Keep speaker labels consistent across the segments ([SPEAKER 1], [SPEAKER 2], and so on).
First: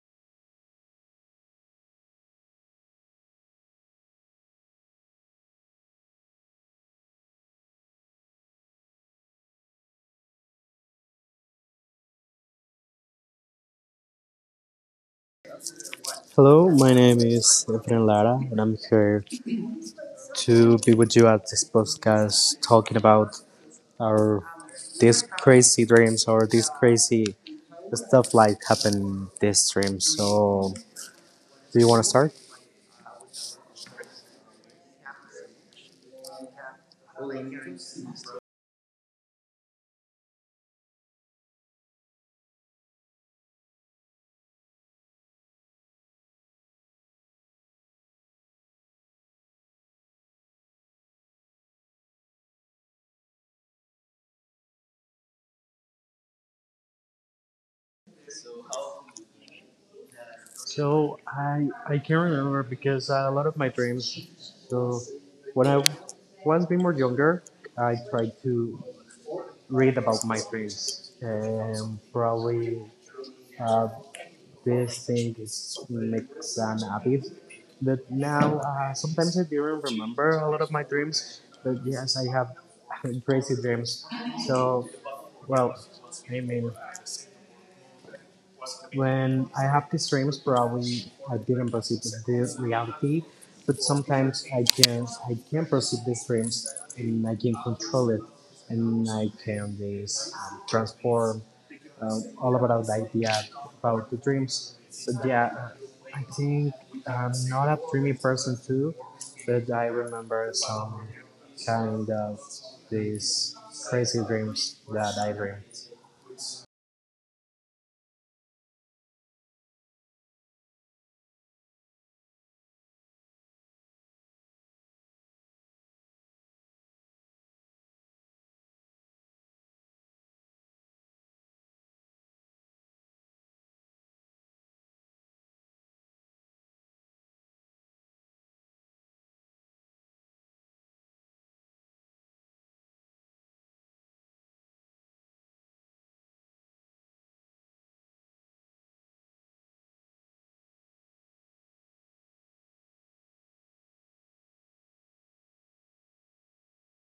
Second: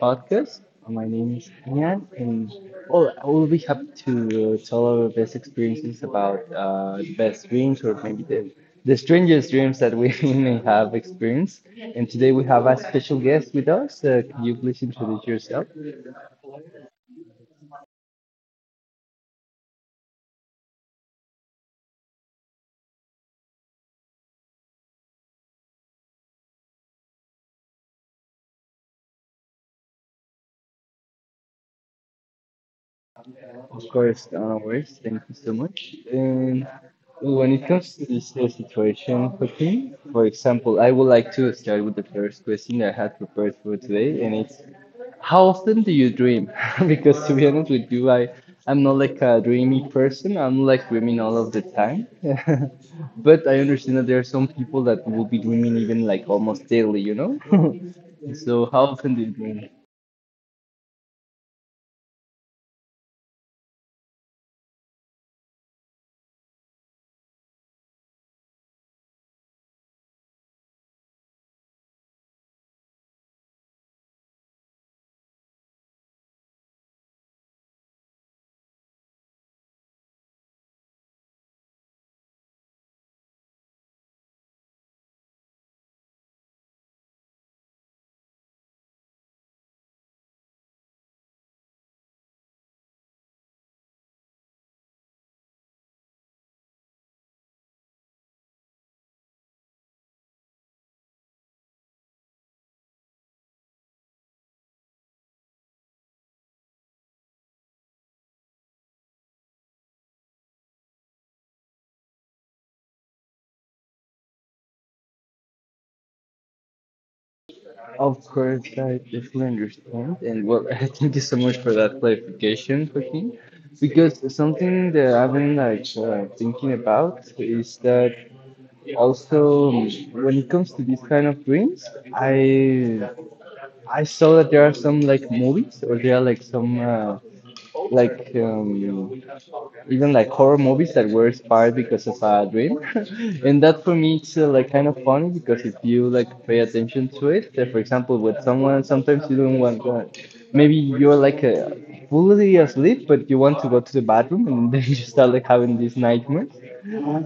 [SPEAKER 1] podcast. My name is Ian, and well, I will be happy to tell our best experiences about the best dreams or maybe the strangest dreams that we may have experienced. And today we have a special guest with us. Can you please introduce yourself?
[SPEAKER 2] Hello, my name is Efren Lara, and I'm here to be with you at this podcast talking about our these crazy dreams or these crazy stuff like happen these dreams. So, do you want to start?
[SPEAKER 1] Of course, no worries. Thank you so much. And when it comes to this situation, Joaquin, for example, I would like to start with the first question I had prepared for today, and it's how often do you dream? Because to be honest with you, I'm not like a dreamy person. I'm like dreaming all of the time. But I understand that there are some people that will be dreaming even like almost daily, you know? So how often do you dream?
[SPEAKER 2] So I can remember because a lot of my dreams. So when I was being more younger, I tried to read about my dreams. Probably uh, they think it's mix and Abib. But now, sometimes I don't remember a lot of my dreams. But yes, I have crazy dreams. So, well, I mean, when I have these dreams, probably I didn't perceive the reality. But sometimes I can perceive these dreams and I can control it and I can this transform all about the idea about the dreams. So yeah, I think I'm not a dreamy person too, but I remember some kind of these crazy dreams that I dream.
[SPEAKER 1] Of course, I definitely understand. And well, I thank you so much for that clarification, Joaquin. Because something that I've been like thinking about is that also when it comes to these kind of dreams, I I saw that there are some like movies or there are like some like even like horror movies that were inspired because of a dream. And that for me it's like kind of funny because if you like pay attention to it, for example, with someone sometimes you don't want to, maybe you're like fully asleep but you want to go to the bathroom and then you start like having these nightmares.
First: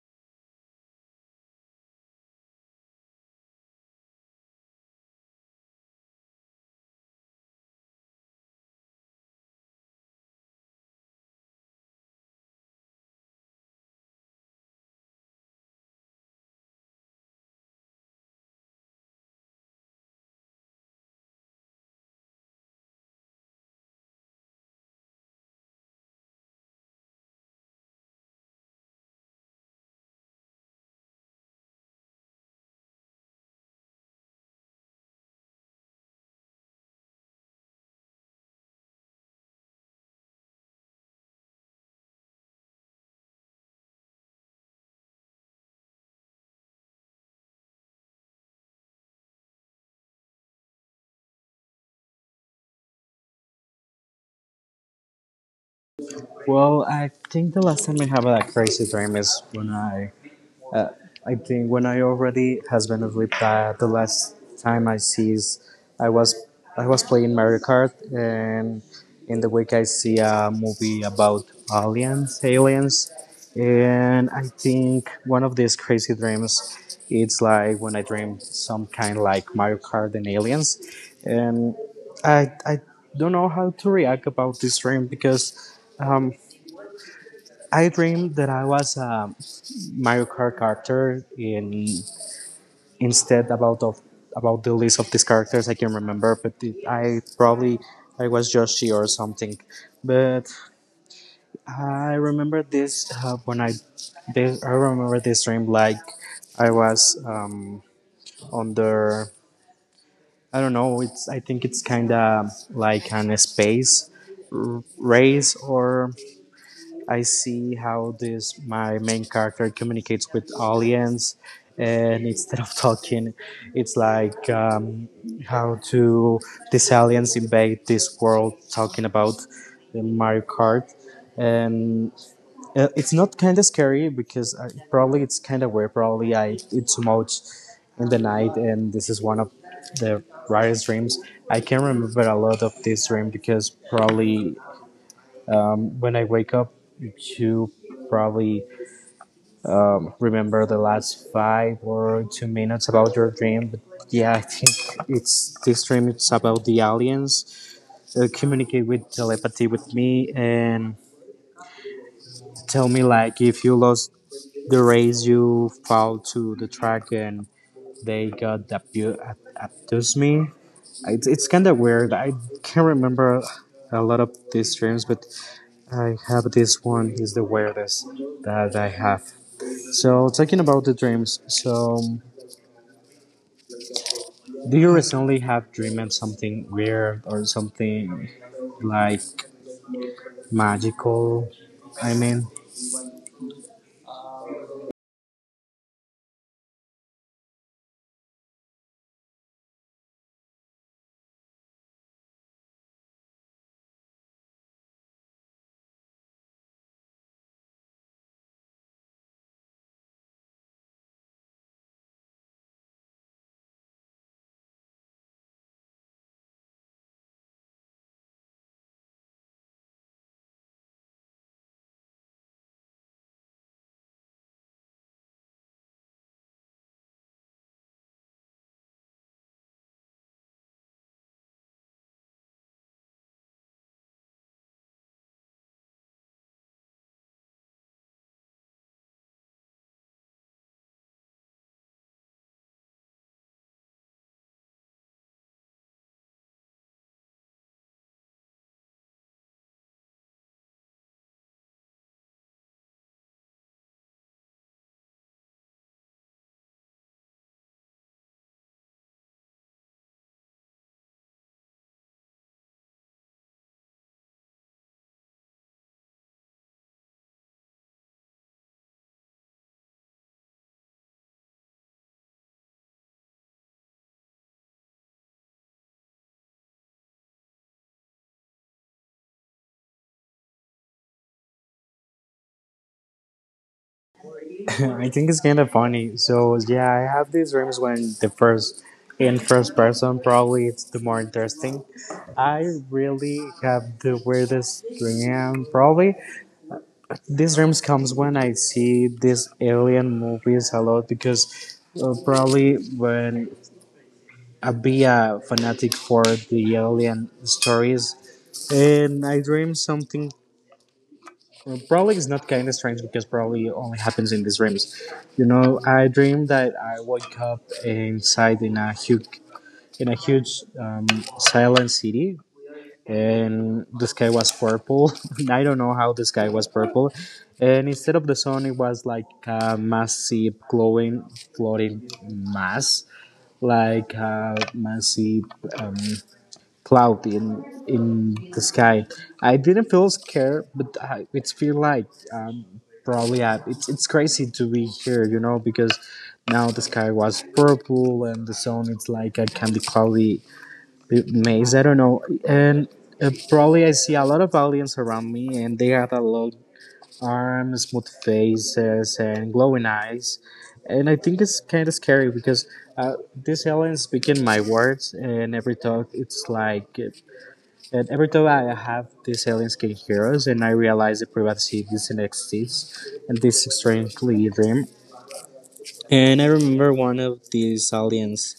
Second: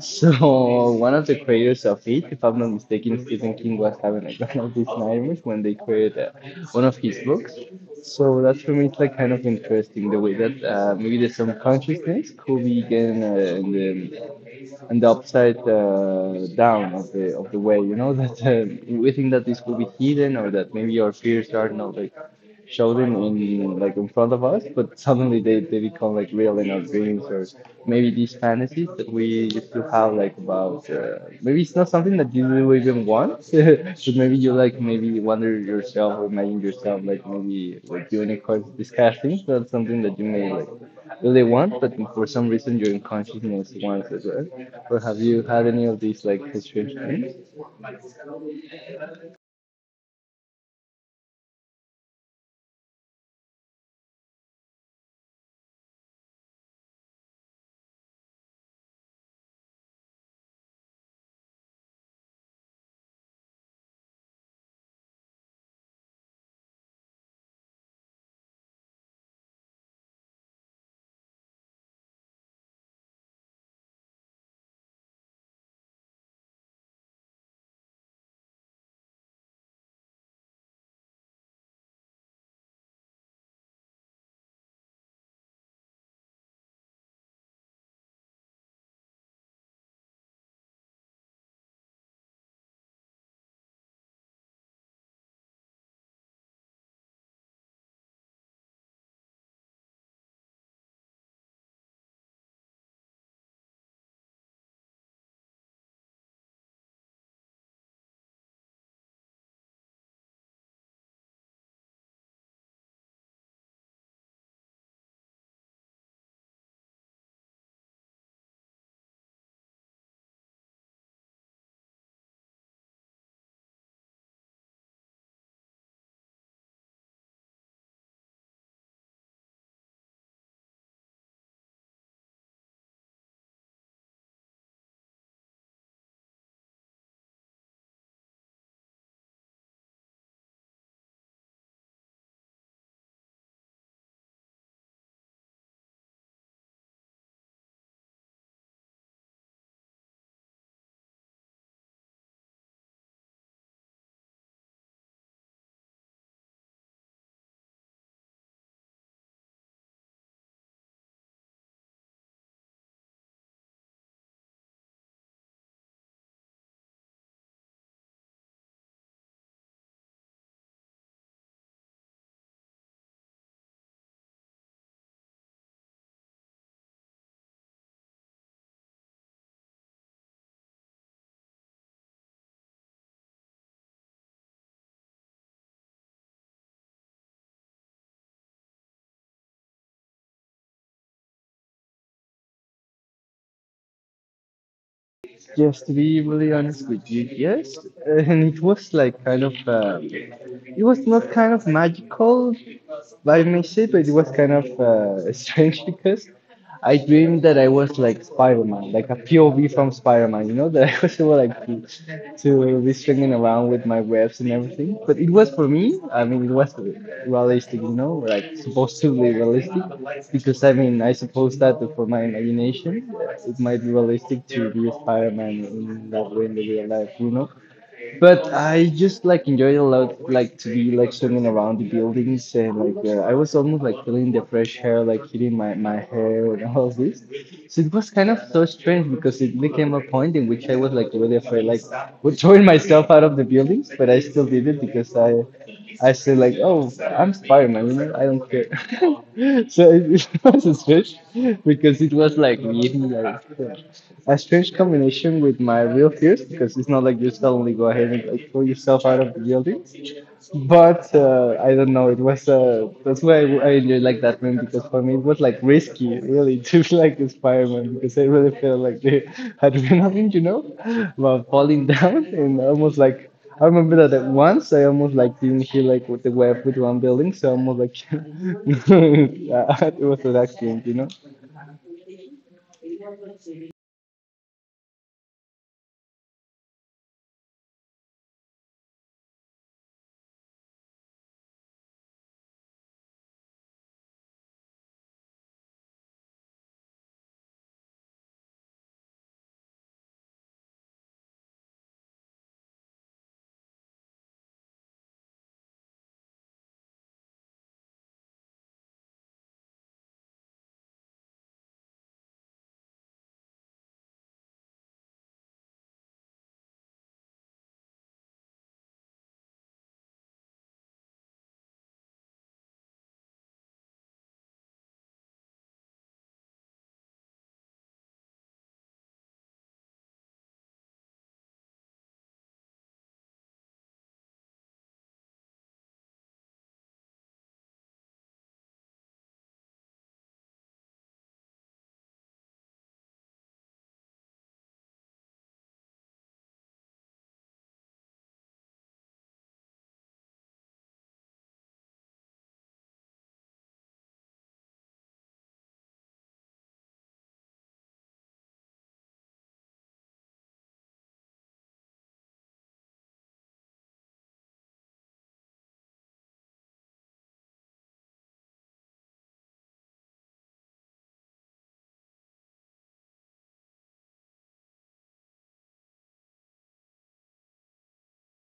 [SPEAKER 1] So one of the creators of it, if I'm not mistaken, Stephen King was having like one of these nightmares when they created one of his books. So that's for me it's like kind of interesting the way that maybe the subconsciousness could be again in the and the upside down of the way. You know that we think that this could be hidden or that maybe our fears are not like show them in like in front of us, but suddenly they become like real in our dreams or maybe these fantasies that we used to have like about maybe it's not something that you do even want, but maybe you like maybe wonder yourself or imagine yourself like maybe like unicorns, these kind of things. That's something that you may like really want, but for some reason your unconsciousness wants it, right? Or have you had any of these like strange dreams?
[SPEAKER 2] Well, I think the last time I have a crazy dream is when Uh, I think when I already has been asleep, the last time I sees, I was I was playing Mario Kart, and in the week I see a movie about aliens, and I think one of these crazy dreams, it's like when I dream some kind like Mario Kart and aliens, and I don't know how to react about this dream because um, I dreamed that I was. Mario Kart character in instead about of about the list of these characters I can remember, but I probably I was Yoshi or something. But I remember this I remember this dream like I was on the I don't know it's I think it's kind of like an space race or I see how this my main character communicates with aliens, and instead of talking, it's like how to these aliens invade this world, talking about the Mario Kart, and it's not kind of scary because probably it's kind of weird. Probably I eat too much in the night, and this is one of the rarest dreams. I can remember a lot of this dream because probably when I wake up to probably remember the last five or two minutes about your dream. But yeah, I think it's this dream. It's about the aliens communicate with telepathy with me and tell me like if you lost the race, you fall to the track and they got abduce me. It's kind of weird. I can't remember a lot of these dreams, but I have this one is the weirdest that I have. So talking about the dreams, so do you recently have dreamed something weird or something like magical? I mean,
[SPEAKER 1] Just to be really honest with you, yes. And it was like kind of, it was not kind of magical by myself, but it was kind of strange because I dreamed that I was like Spider-Man, like a POV from Spider-Man, you know, that I was able like to be swinging around with my webs and everything. But it was for me, I mean, it was realistic, you know, like supposed to be realistic, because I mean, I suppose that for my imagination, it might be realistic to be a Spider-Man in that way in the real life, you know. But I just like enjoyed a lot, like to be like swimming around the buildings and like I was almost like feeling the fresh air like hitting my hair and all this. So it was kind of so strange because it became a point in which I was like really afraid, like would throwing myself out of the buildings, but I still did it because I said like, oh, I'm Spider-Man, you know, I don't care. So it was strange because it was like really like a strange combination with my real fears because it's not like you suddenly go ahead and like pull yourself out of the building. But I don't know. It was that's why I enjoyed like that man because for me it was like risky, really, just like the Spider-Man because I really felt like the adrenaline, you know, about falling down and almost like I remember that at once I almost like didn't hit like with the web with one building, so I almost like it was an accident, you know.
[SPEAKER 2] I think it's kind of funny. So yeah, I have these dreams when the first in first person probably it's the more interesting. I really have the weirdest dream probably. These dreams comes when I see these alien movies a lot because probably when a be a fanatic for the alien stories, and I dream something. Well, probably it's not kind of strange because probably it only happens in these dreams. You know, I dream that I wake up inside in a huge silent city, and the sky was purple. And I don't know how the sky was purple, and instead of the sun, it was like a massive glowing floating mass, like a massive. Um, Cloud in the sky. I didn't feel scared, but it's feel like um, probably it's crazy to be here, you know, because now the sky was purple and the sun it's like a candy cloudy maze. I don't know, and probably I see a lot of aliens around me, and they have a lot arms, smooth faces, and glowing eyes. And I think it's kind of scary because these aliens speak in my words, and every talk it's like and every time I have these alien skin heroes, and I realize that privacy doesn't exist in this strangely dream. And I remember one of these aliens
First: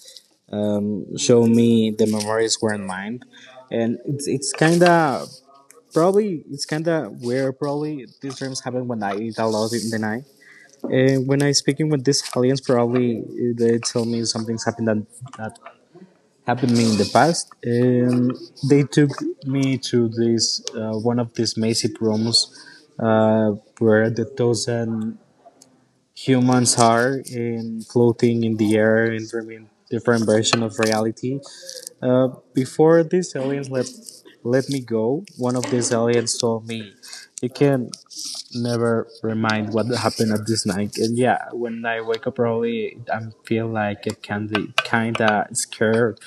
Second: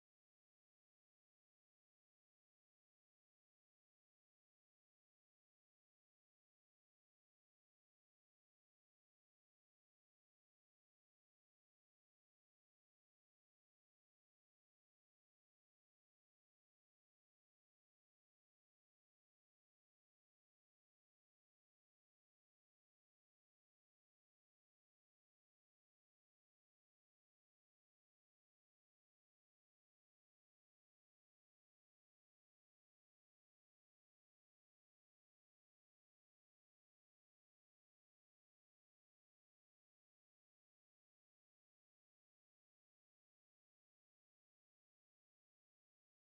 [SPEAKER 2] showed me the memories were in mind, and it's kind of probably it's kind of weird. Probably these dreams happen when I eat a lot in the night, and when I speaking with these aliens, probably they tell me something's happened that happened to me in the past. They took me to this one of these massive rooms uh, where the thousand humans are in floating in the air in different version of reality. Uh, before these aliens let me go, one of these aliens told me, "You can never remind what happened at this night." And yeah, when I wake up early, I feel like I can be kinda scared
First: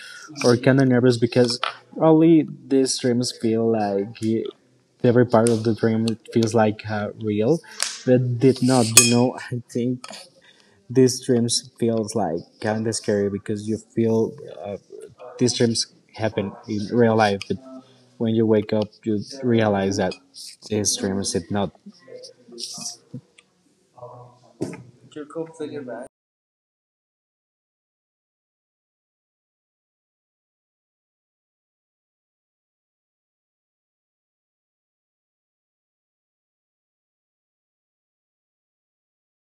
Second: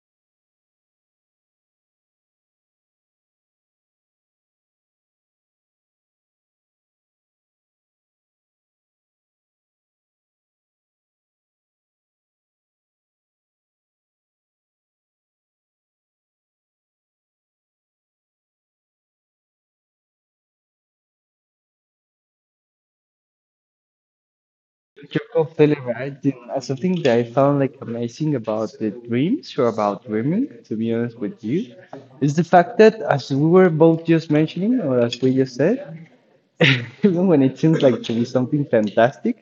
[SPEAKER 2] or kinda nervous because probably these dreams feel like every part of the dream feels like real, but did not. You know, I think these dreams feels like kinda scary because you feel uh, these dreams happen in real life, but when you wake up, you realize that these dreams did not.
[SPEAKER 1] Jacob Televergin, and something that I found like amazing about the dreams or about women, to be honest with you, is the fact that as we were both just mentioning or as we just said, even when it seems like to be something fantastic,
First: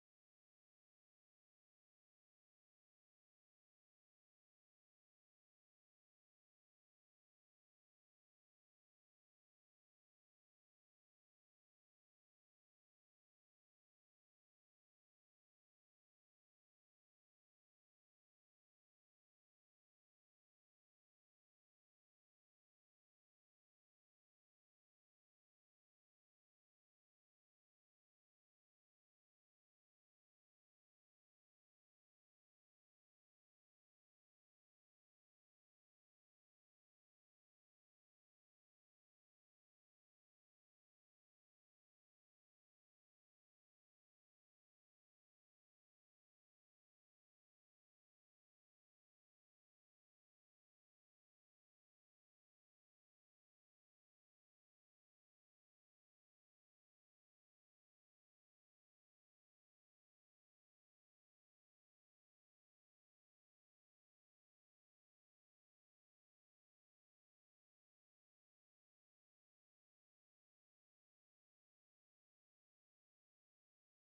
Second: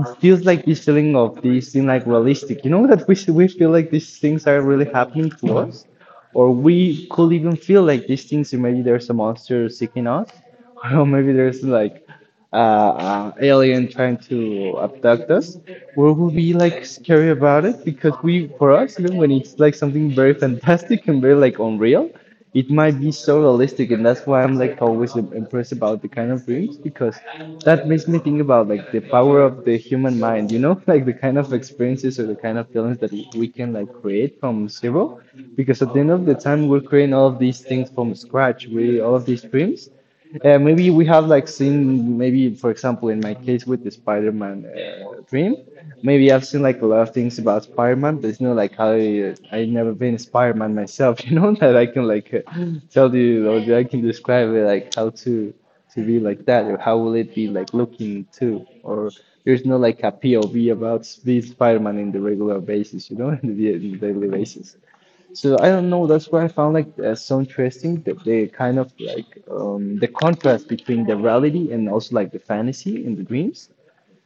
[SPEAKER 1] it feels like this feeling of this thing like realistic. You know that we feel like these things are really happening to us, or we could even feel like these things. Maybe there's a monster seeking us, or maybe there's like alien trying to abduct us. We will be like scary about it because we, for us, even when it's like something very fantastic and very like unreal, it might be so realistic and that's why I'm like always impressed about the kind of dreams because that makes me think about like the power of the human mind, you know. Like the kind of experiences or the kind of feelings that we can like create from zero, because at the end of the time we're creating all of these things from scratch, we all of these dreams, maybe we have like seen, maybe for example in my case with the Spider-Man dream, maybe I've seen like a lot of things about Spider-Man, but it's not like I never been Spider-Man myself, you know, that I can like tell you or that I can describe it like how to be like that or how will it be like looking too or there's no like a POV about being Spider-Man in the regular basis, you know, in in the daily basis. So I don't know. That's why I found like so interesting that they kind of like the contrast between the reality and also like the fantasy and the dreams.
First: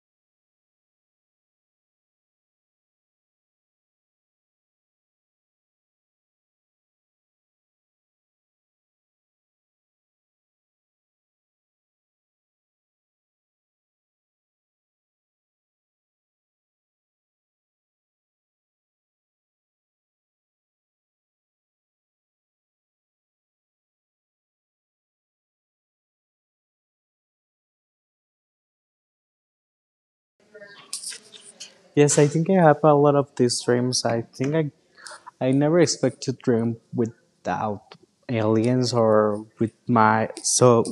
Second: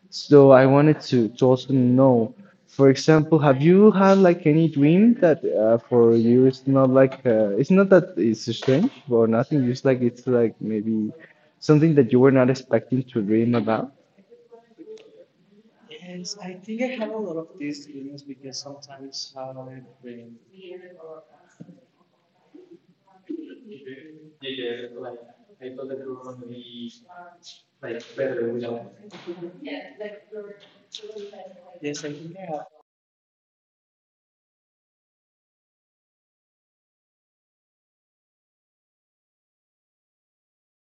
[SPEAKER 1] So I wanted to also know, for example, have you had like any dream that for you it's not like it's not that it's strange or nothing. Just like it's like maybe something that you were not expecting to dream about.
[SPEAKER 2] Yes, I think I have a lot of these dreams. I never expect to dream without aliens or with my. So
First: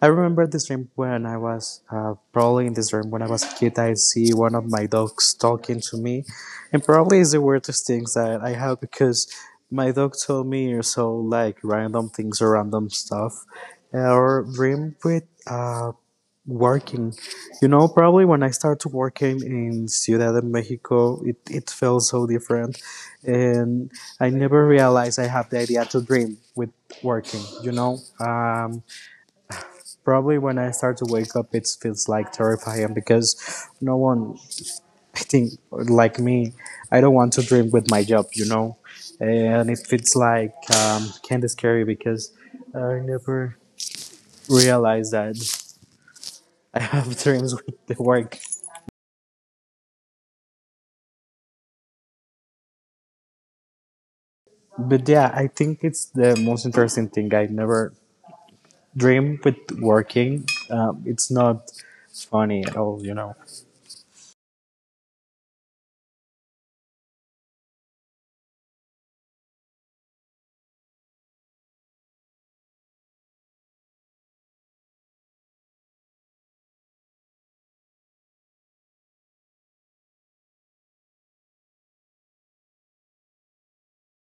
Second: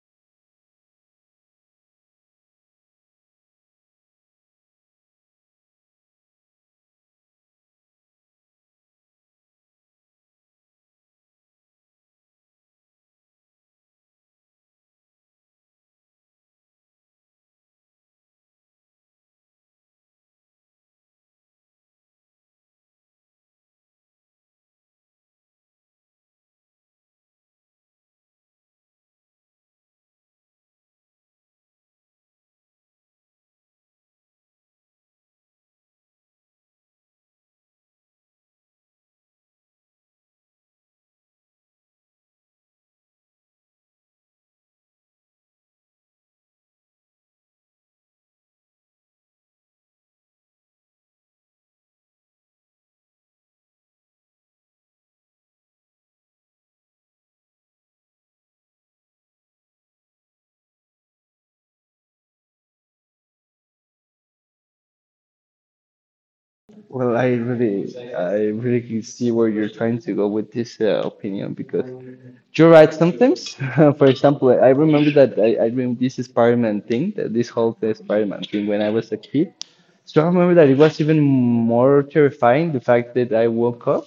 [SPEAKER 2] I remember this dream when I was probably in this dream when I was a kid. I see one of my dogs talking to me, and probably is the weirdest things that I have because my dog told me so like random things or random stuff, or dream with. Working, you know, probably when I started working in Ciudad de Mexico, it felt so different. And I never realized I have the idea to dream with working, you know. Probably when I start to wake up, it feels like terrifying because no one, I think, like me, I don't want to dream with my job, you know. And it feels like kind of scary because I never realized that I have dreams with the work. But yeah, I think it's the most interesting thing. I never dream with working. It's not funny at all, you know.
[SPEAKER 1] Well, I really can see where you're trying to go with this opinion because. You're right. Sometimes, for example, I remember that I remember this Spider-Man thing, that this whole Spider-Man thing when I was a kid. So I remember that it was even more terrifying the fact that I woke up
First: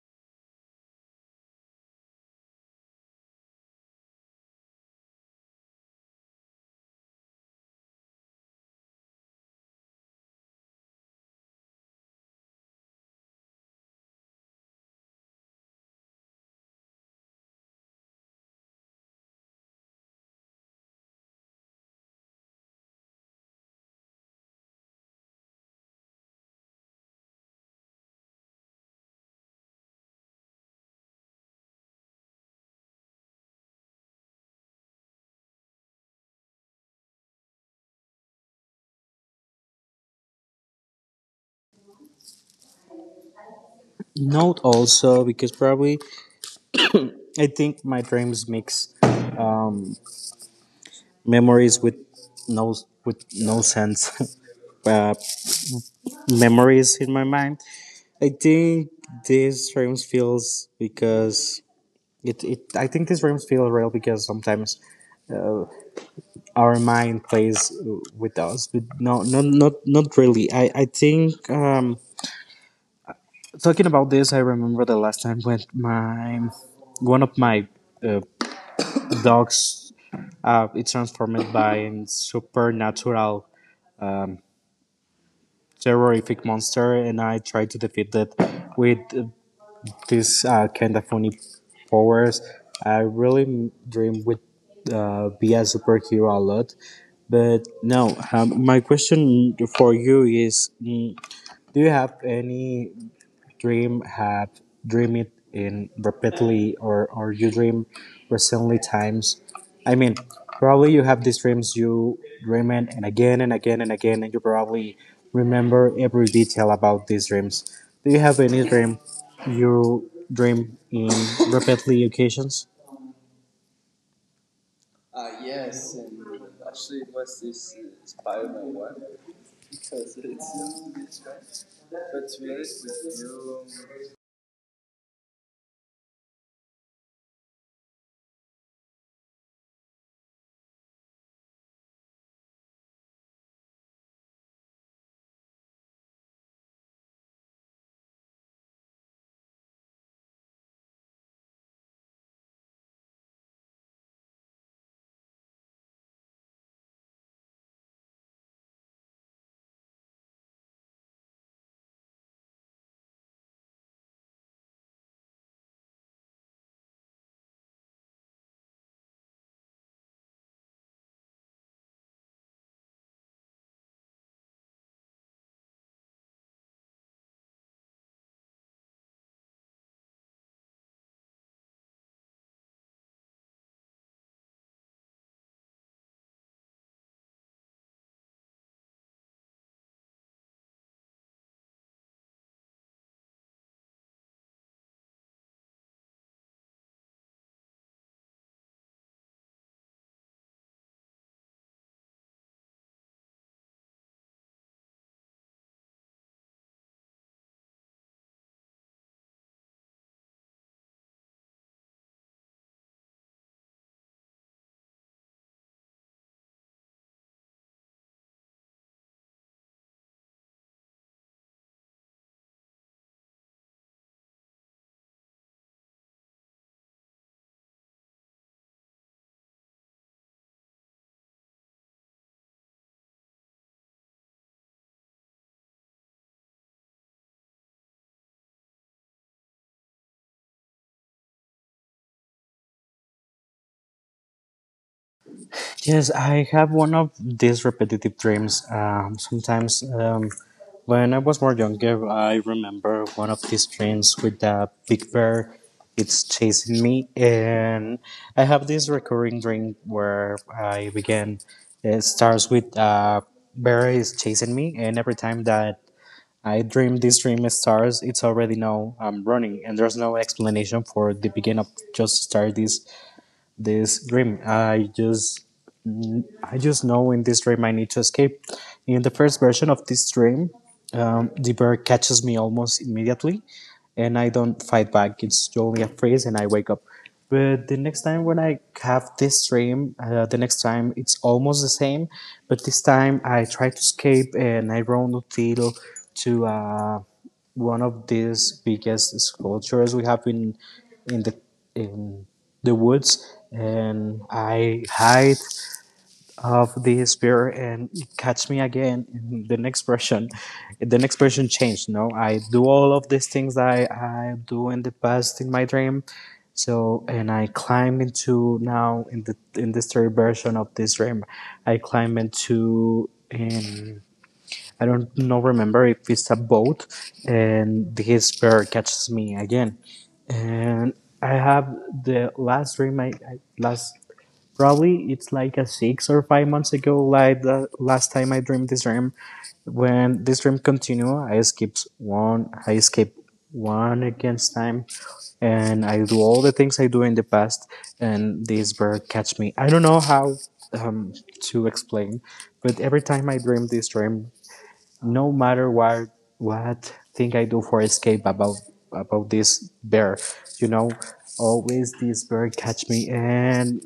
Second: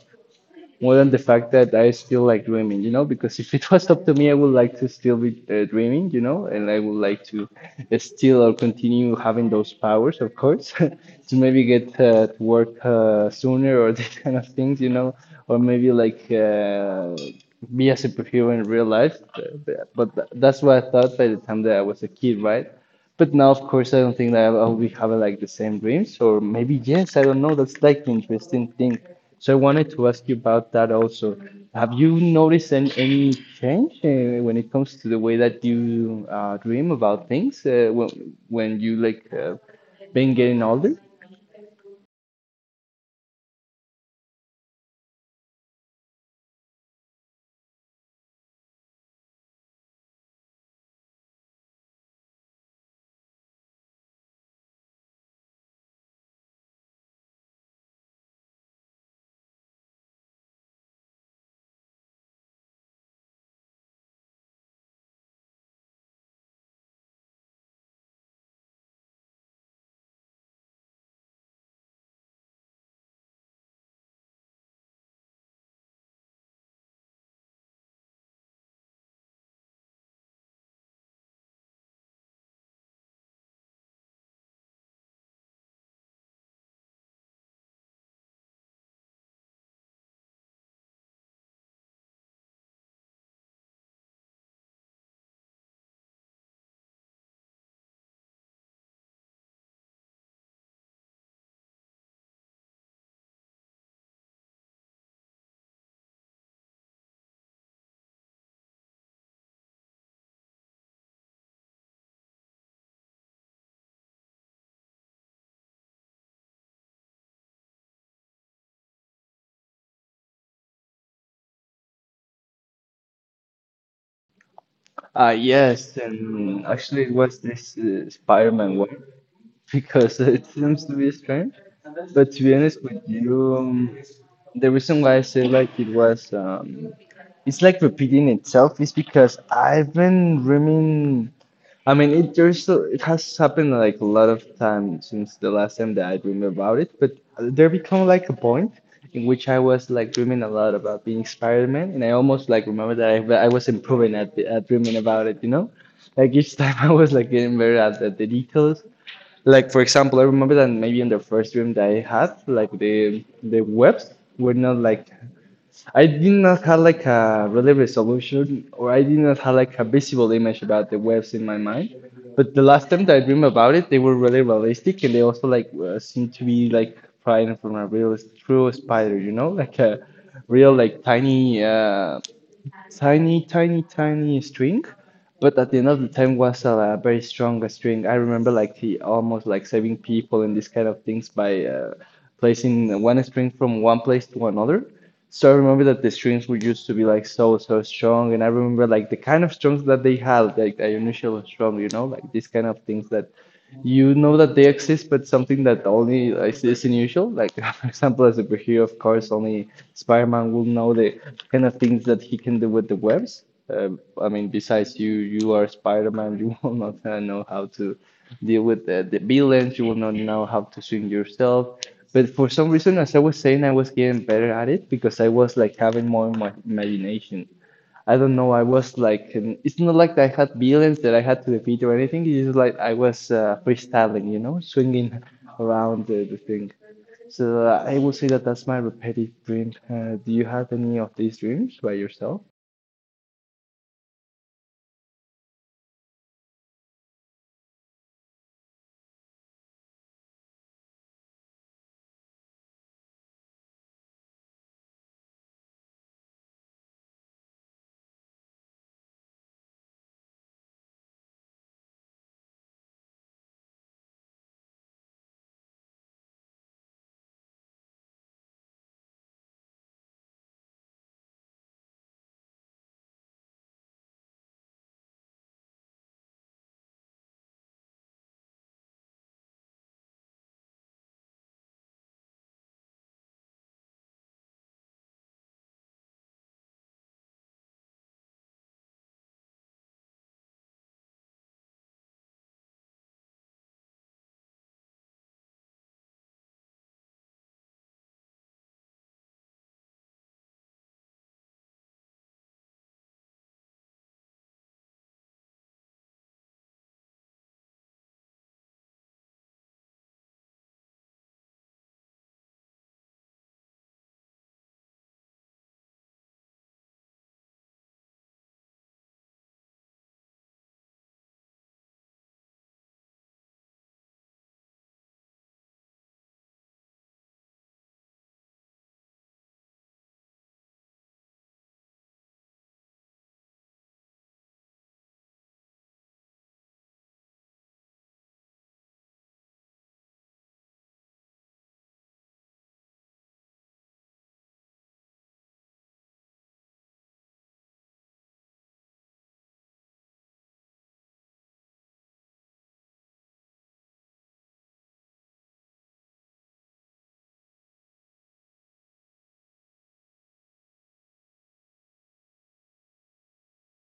[SPEAKER 1] more than the fact that I still like dreaming, you know, because if it was up to me, I would like to still be dreaming, you know, and I would like to still or continue having those powers, of course, to maybe get to work sooner or these kind of things, you know, or maybe like. Be a superhero in real life. Uh, yeah, but that's what I thought by the time that I was a kid, right? But now, of course, I don't think that I'll be having like the same dreams, or maybe yes, I don't know. That's like the interesting thing. So I wanted to ask you about that also. Have you noticed any change when it comes to the way that you dream about things when you like been getting older?
[SPEAKER 2] Note also because probably I think my dreams mix memories with no with no sense uh, memories in my mind. I think these dreams feels because it I think these dreams feel real because sometimes our mind plays with us, but no, not really. I think. Talking about this, I remember the last time when my one of my uh, dogs it transformed by a supernatural terrorific monster, and I tried to defeat that with this kind of funny powers. I really dream with be a superhero a lot, but no. My question for you is: do you have any dream have dream it in repeatedly or you dream recently times, I mean, probably you have these dreams you dream it and again and again and again, and you probably remember every detail about these dreams. Do you have any dream you dream in repeatedly occasions?
[SPEAKER 1] Yes, and actually it was this Spider-Man one. Because it seems to be strange. But to be honest with you, the reason why I say like it it's like repeating itself is because I've been dreaming. I mean, it there's it has happened like a lot of times since the last time that I dreamed about it. But there become like a point in which I was like dreaming a lot about being Spider-Man, and I almost like remember that I was improving at, at dreaming about it. You know, like each time I was like getting better at the details. Like for example, I remember that maybe in the first dream that I had, like the webs were not like I did not have like a really resolution or I did not have like a visible image about the webs in my mind. But the last time that I dreamed about it, they were really realistic and they also like seemed to be like flying from a real true spider, you know, like a real like tiny tiny, tiny, tiny string, but at the end of the time was a, very strong string. I remember like he almost like saving people and these kind of things by placing one string from one place to another. So I remember that the strings were used to be like so, so strong, and I remember like the kind of strings that they had, like the initial strong, you know, like these kind of things that you know that they exist, but something that only exists in usual. Like, for example, as a superhero, of course, only Spider-Man will know the kind of things that he can do with the webs. I mean, besides you are Spider-Man. You will not know how to deal with the villains. You will not know how to swing yourself. But for some reason, as I was saying, I was getting better at it because I was like having more my imagination. I don't know. I was like, it's not like I had villains that I had to defeat or anything. It's just like I was freestyling, you know, swinging around the thing. So I would say that that's my repetitive dream. Do you have any of these dreams by yourself?
[SPEAKER 2] Yes, I have one of these repetitive dreams. Sometimes when I was more younger, I remember one of these dreams with a big bear. It's chasing me, and I have this recurring dream where I begin. It starts with bear is chasing me, and every time that I dream this dream it starts, it's already now I'm running, and there's no explanation for the beginning of just start this dream. I just know in this dream I need to escape. In the first version of this dream, the bear catches me almost immediately, and I don't fight back. It's only a phrase, and I wake up. But the next time when I have this dream, the next time it's almost the same. But this time I try to escape, and I run until to one of these biggest sculptures we have in the in the woods, and I hide of the spirit and catch me again. In the next version, the next version changed. No, I do all of these things that I do in the past in my dream, so and I climb into now in the in this third version of this dream, I climb into in I don't know remember if it's a boat, and the spirit catches me again, and I have the last I last probably it's like a six or five months ago, like the last time I dreamed this dream. When this dream continue, I skip one against time, and I do all the things I do in the past, and this bird catch me. I don't know how um, to explain, but every time I dream this dream, no matter what thing I do for escape about this bear, you know, always this bird catch me, and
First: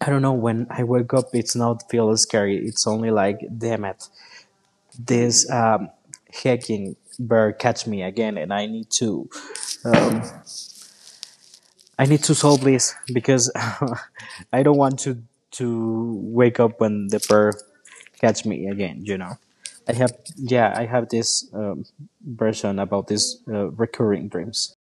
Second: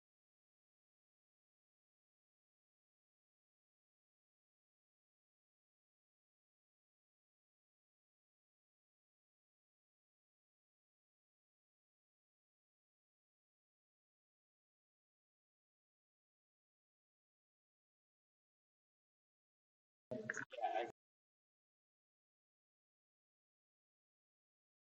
[SPEAKER 2] I don't know. When I wake up, it's not feel scary. It's only like, damn it, this hacking bird catch me again, and I need I need to solve this because I don't want to wake up when the bird catch me again. You know, I have yeah, I have this version about this recurring dreams.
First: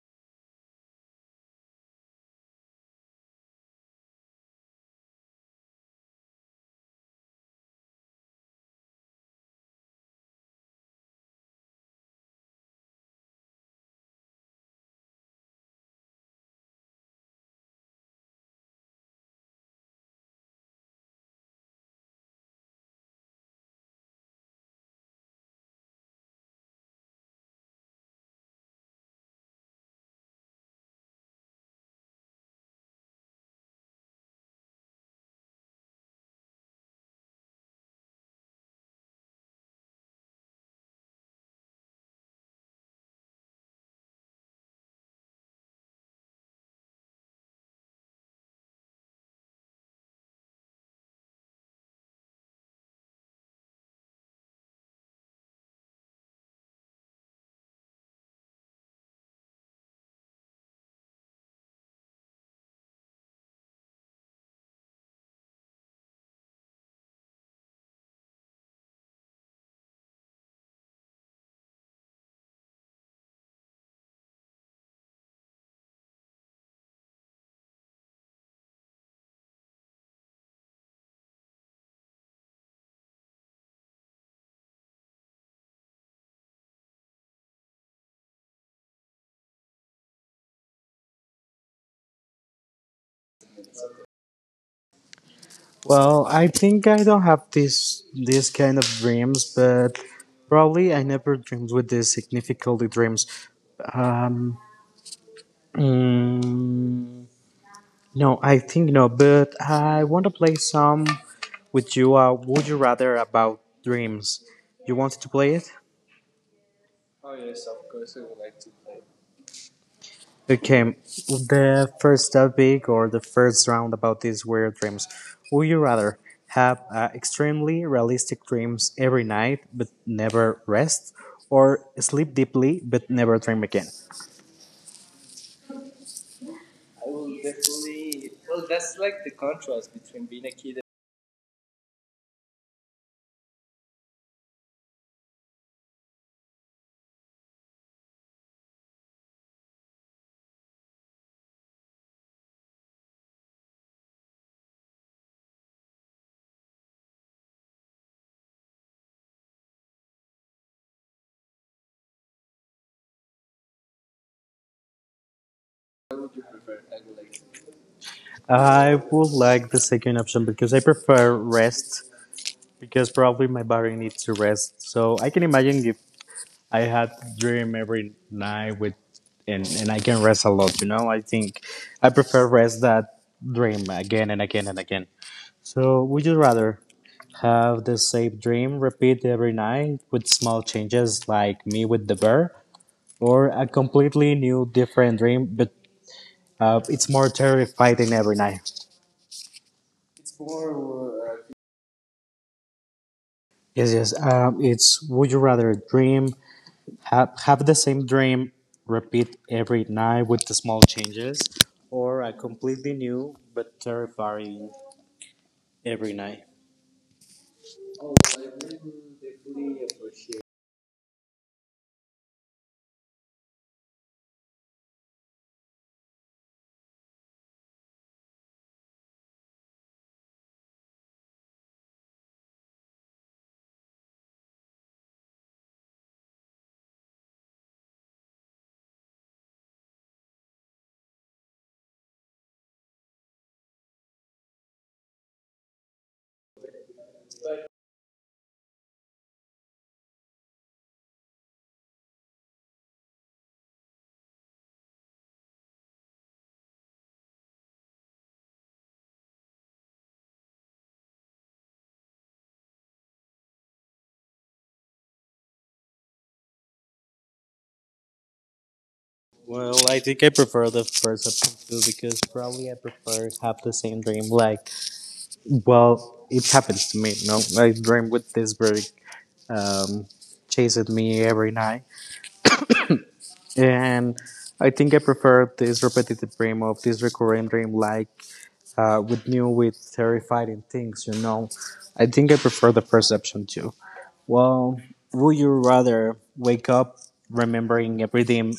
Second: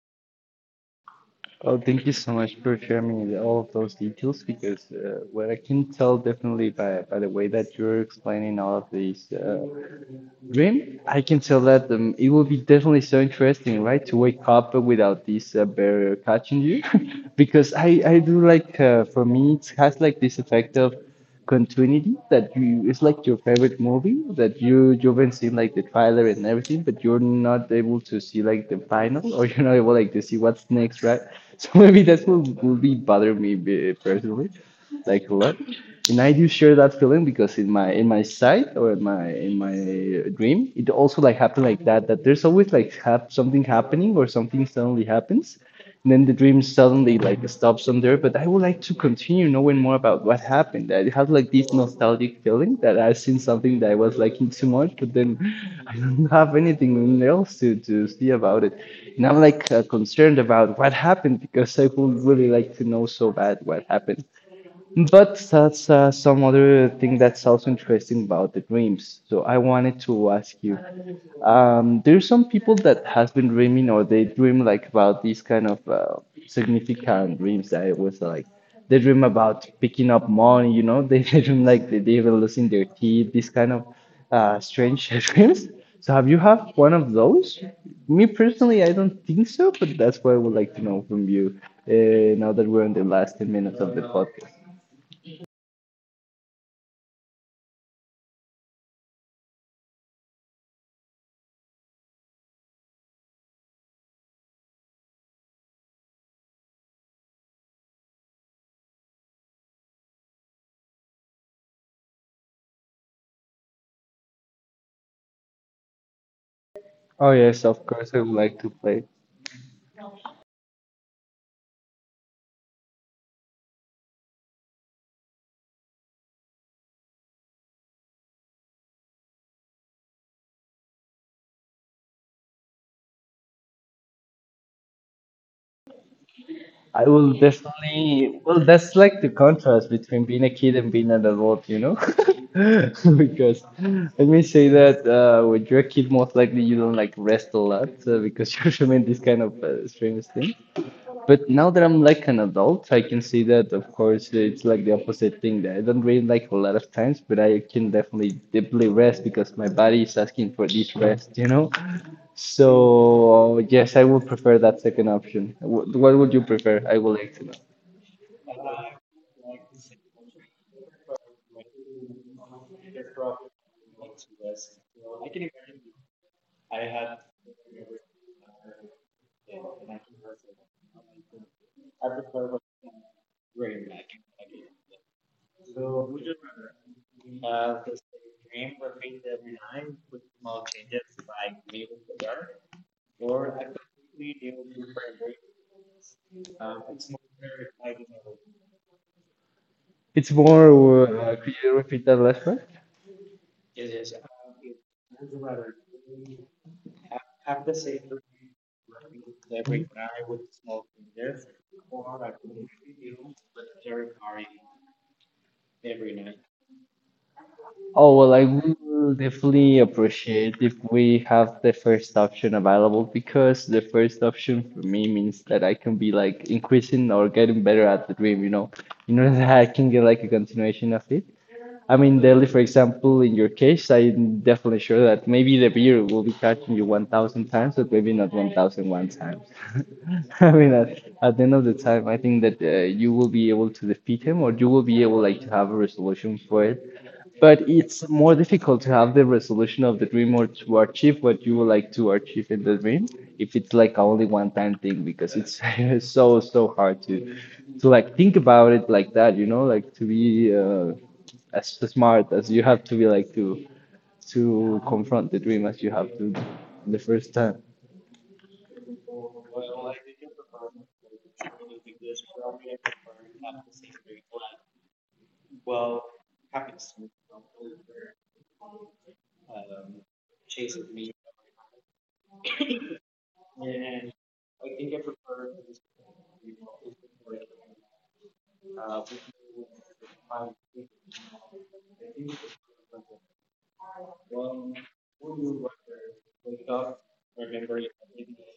[SPEAKER 1] Oh, thank you so much for sharing all of those details because what I can tell definitely by the way that you're explaining all of these dream, I can tell that it will be definitely so interesting, right? To wake up without this barrier catching you, because I do like for me it has like this effect of continuity that you it's like your favorite movie that you've been seeing like the trailer and everything, but you're not able to see like the final or you're not able like to see what's next, right? So maybe that's what will be bothering me personally, like a lot and I do share that feeling because in my sight or in my dream, it also like happened like that. That there's always like something happening or something suddenly happens, and then the dream suddenly like stops on there. But I would like to continue knowing more about what happened. I have like this nostalgic feeling that I've seen something that I was liking too much, but then I don't have anything else to see about it, and I'm like concerned about what happened because I would really like to know so bad what happened. But that's some other thing that's also interesting about the dreams. So I wanted to ask you, there's some people that has been dreaming or they dream like about these kind of significant dreams that it was like they dream about picking up money, you know, they dream like they were losing their teeth, these kind of strange dreams. So have you have one of those? Me personally, I don't think so, but that's what I would like to know from you now that we're in the last 10 minutes of the podcast.
[SPEAKER 2] Well, I think I don't have this kind of dreams, but probably I never dreamed with this significantly dreams. Um, mm, no, I think no, but I want to play some with you. Would you rather about dreams? You wanted to play it?
[SPEAKER 1] Oh yes, of course I would like to play.
[SPEAKER 2] Okay, the first topic or the first round about these weird dreams. Would you rather have extremely realistic dreams every night but never rest, or sleep deeply but never dream again?
[SPEAKER 1] I will definitely. Well, that's like the contrast between being a kid and being an adult, you know. Because let me say that when you're a kid, most likely you don't like rest a lot because you're doing this kind of strange things. But now that I'm like an adult, I can see that, of course, it's like the opposite thing that I don't read like a lot of times, but I can definitely deeply rest because my body is asking for this rest, you know? So, yes, I would prefer that second option. What would you prefer? I would like to know.
[SPEAKER 2] I would like the second option because I prefer rest because probably my body needs to rest. So I can imagine if I had dream every night with and I can rest a lot, you know. I think I prefer rest that dream again and again and again. So, would you rather have the same dream repeat every night with small changes, like me with the bear, or a completely new, different dream, but it's more terrifying every night?
[SPEAKER 1] It's more, could you repeat that last one?
[SPEAKER 2] Yes, yes. It's would you rather dream have the same dream repeat every night with the small changes, or a completely new but terrifying every night?
[SPEAKER 1] Oh, well, I will definitely appreciate if we have the first option available because the first option for me means that I can be like increasing or getting better at the dream, you know, in order that I can get like a continuation of it. I mean, Delhi, for example, in your case, I'm definitely sure that maybe the beer will be catching you 1,000 times, but maybe not 1,001 times. I mean, at the end of the time, I think that you will be able to defeat him or you will be able like to have a resolution for it, but it's more difficult to have the resolution of the dream or to achieve what you would like to achieve in the dream if it's like only one time thing because it's so so hard to like think about it like that, you know, like to be as smart as you have to be like to confront the dream as you have to the first time.
[SPEAKER 2] Well, I think I prefer the first option too because probably I prefer have the same dream like. Well, it happens to me. No, I dream with this bird um, chasing me every night, and I think I prefer this repetitive dream of this recurring dream, like with new, with terrifying things. You know, I think I prefer the perception too. Well, would you rather wake up remembering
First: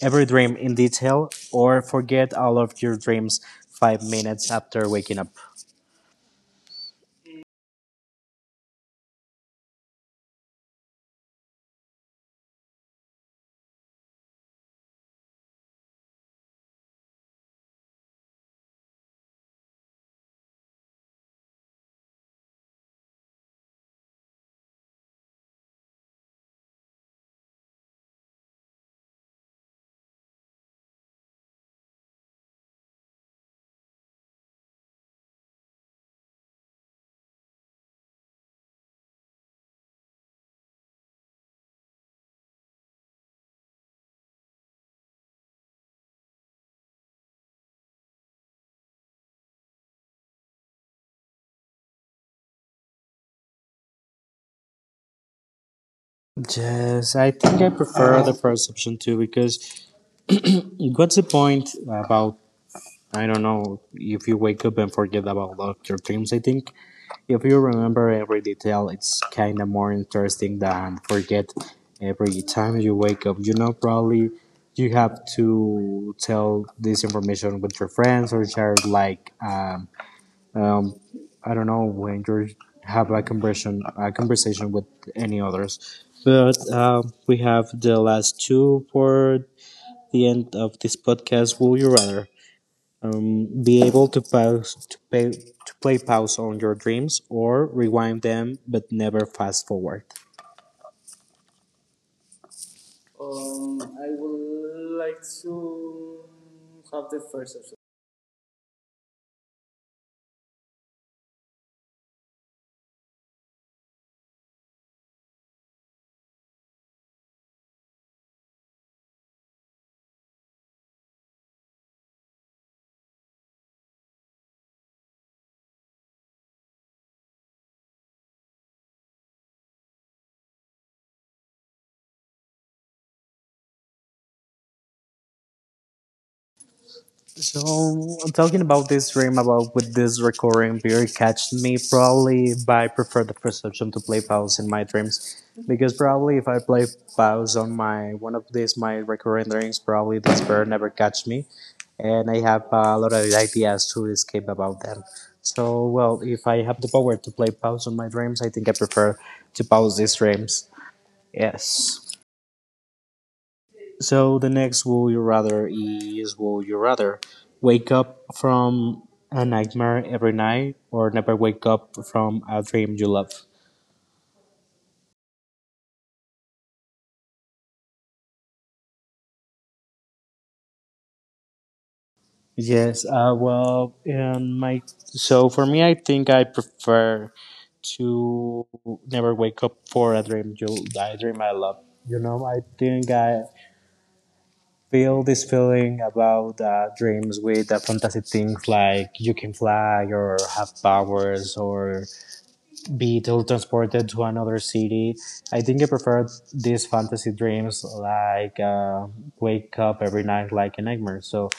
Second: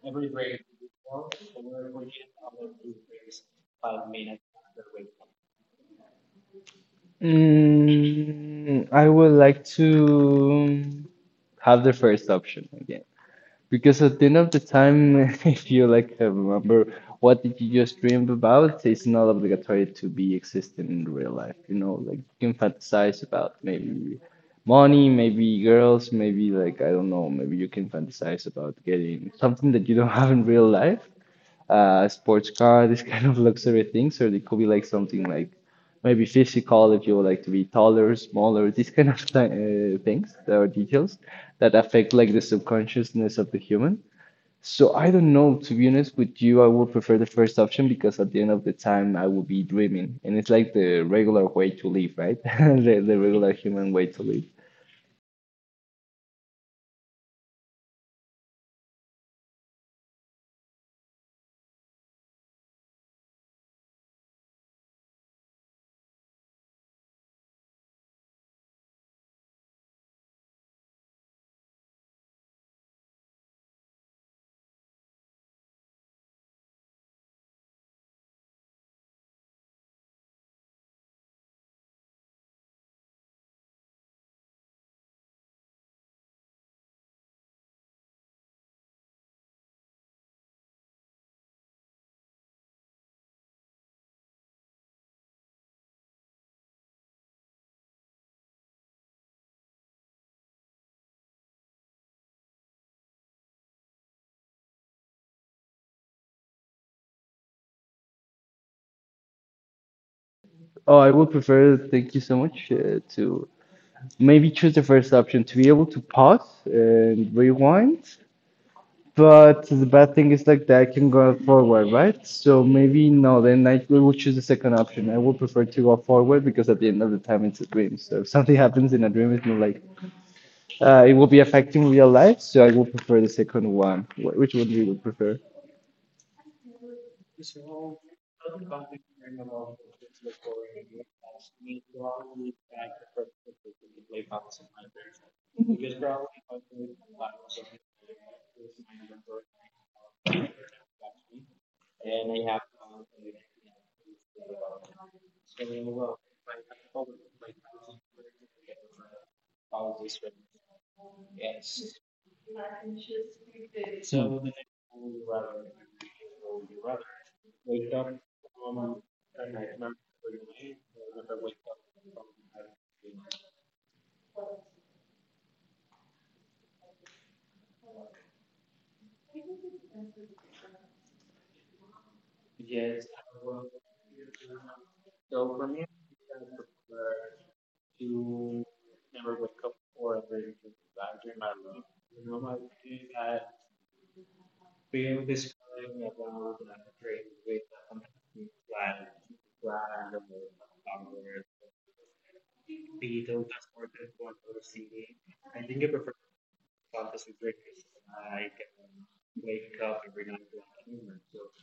[SPEAKER 2] every dream in detail, or forget all of your dreams 5 minutes after waking up?
[SPEAKER 1] Mm, I would like to have the first option again. Because at the end of the time, if you like remember what did you just dream about, it's not obligatory to be existing in real life. You know, like you can fantasize about maybe money, maybe girls, maybe like I don't know, maybe you can fantasize about getting something that you don't have in real life, sports car, this kind of luxury things, or it could be like something like maybe physical if you would like to be taller, smaller, these kind of th things that are details that affect like the subconsciousness of the human. So I don't know, to be honest with you, I would prefer the first option because at the end of the time I would be dreaming, and it's like the regular way to live, right? The regular human way to live.
[SPEAKER 2] Yes, I think I prefer the perception too because what's the point about, I don't know, if you wake up and forget about all your dreams. I think if you remember every detail, it's kind of more interesting than forget every time you wake up. You know, probably you have to tell this information with your friends or share like. Um, I don't know when you have a conversation with any others, but we have the last two for the end of this podcast. Will you rather be able to pause to pay to play pause on your dreams or rewind them but never fast forward?
[SPEAKER 1] Oh, I would prefer, thank you so much, to maybe choose the first option to be able to pause and rewind. But the bad thing is like that can go forward, right? So maybe no, then I will choose the second option. I would prefer to go forward because at the end of the time it's a dream. So if something happens in a dream, it's not like it will be affecting real life. So I would prefer the second one. Which one do you would prefer?
[SPEAKER 2] So I'm talking about this dream about with this recurring beer catch me probably by prefer the first option to play pause in my dreams because probably if I play pause on my one of these my recurring dreams probably this bear never catch me, and I have a lot of ideas to escape about them. So well, if I have the power to play pause on my dreams, I think I prefer to pause these dreams. Yes. So the next would you rather is would you rather wake up from a nightmare every night or never wake up from a dream you love? Yes, well, in my so for me, I think I prefer to never wake up for a dream I love. You know, I think I feel this feeling about dreams with fantasy things like you can fly or have powers or be teletransported to another city. I think I prefer these fantasy dreams, like wake up every night like a nightmare. So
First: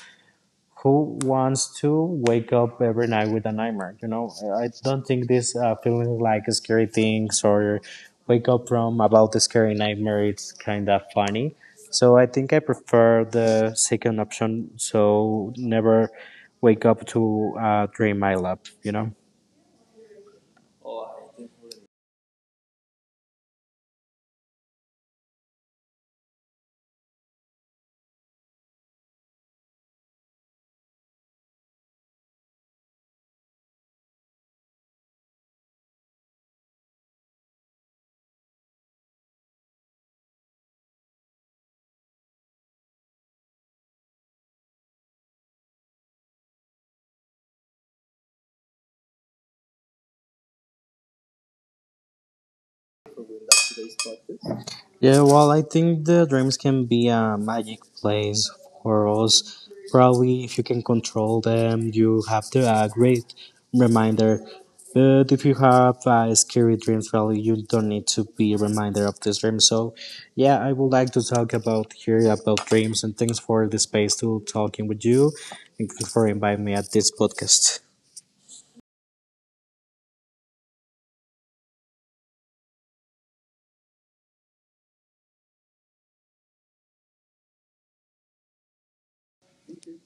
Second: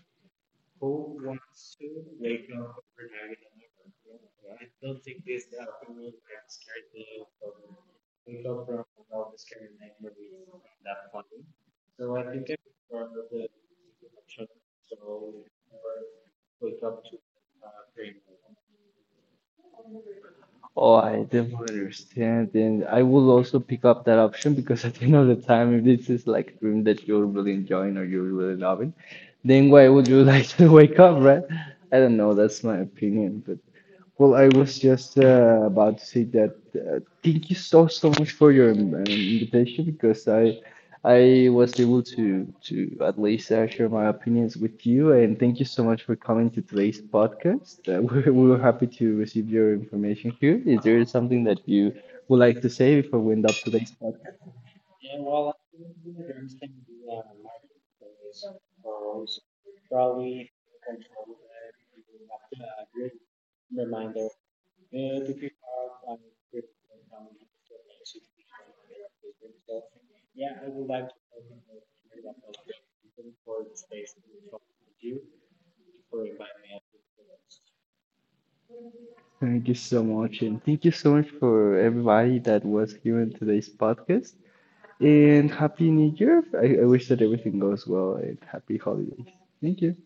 [SPEAKER 2] who wants to wake up every night with a nightmare? You know, I don't think this feeling like scary things or wake up from about the scary nightmare. It's kind of funny. So I think I prefer the second option. So never wake up to a dream I love. You know.
[SPEAKER 1] Oh, I don't understand. And I will also pick up that option because at the end of the time, if this is like a dream that you're really enjoying or you're really loving, then why would you like to wake up, right? I don't know. That's my opinion, but well, I was just about to say that thank you so so much for your invitation because I was able to at least share my opinions with you and thank you so much for coming to today's podcast. We were happy to receive your information here. Is there something that you would like to say before we end up today's podcast?
[SPEAKER 2] Yeah, well, I think the dreams can be a magic place for us. Probably, if you can control them, you have the a great reminder. But if you have scary dreams, probably you don't need to be a reminder of this dream. So, yeah, I would like to talk about here about dreams, and thanks for the space to talking with you, and thanks for inviting me at this podcast.
[SPEAKER 1] Thank you so much, and thank you so much for everybody that was here in today's podcast. And Happy New Year! I wish that everything goes well and happy holidays. Thank you.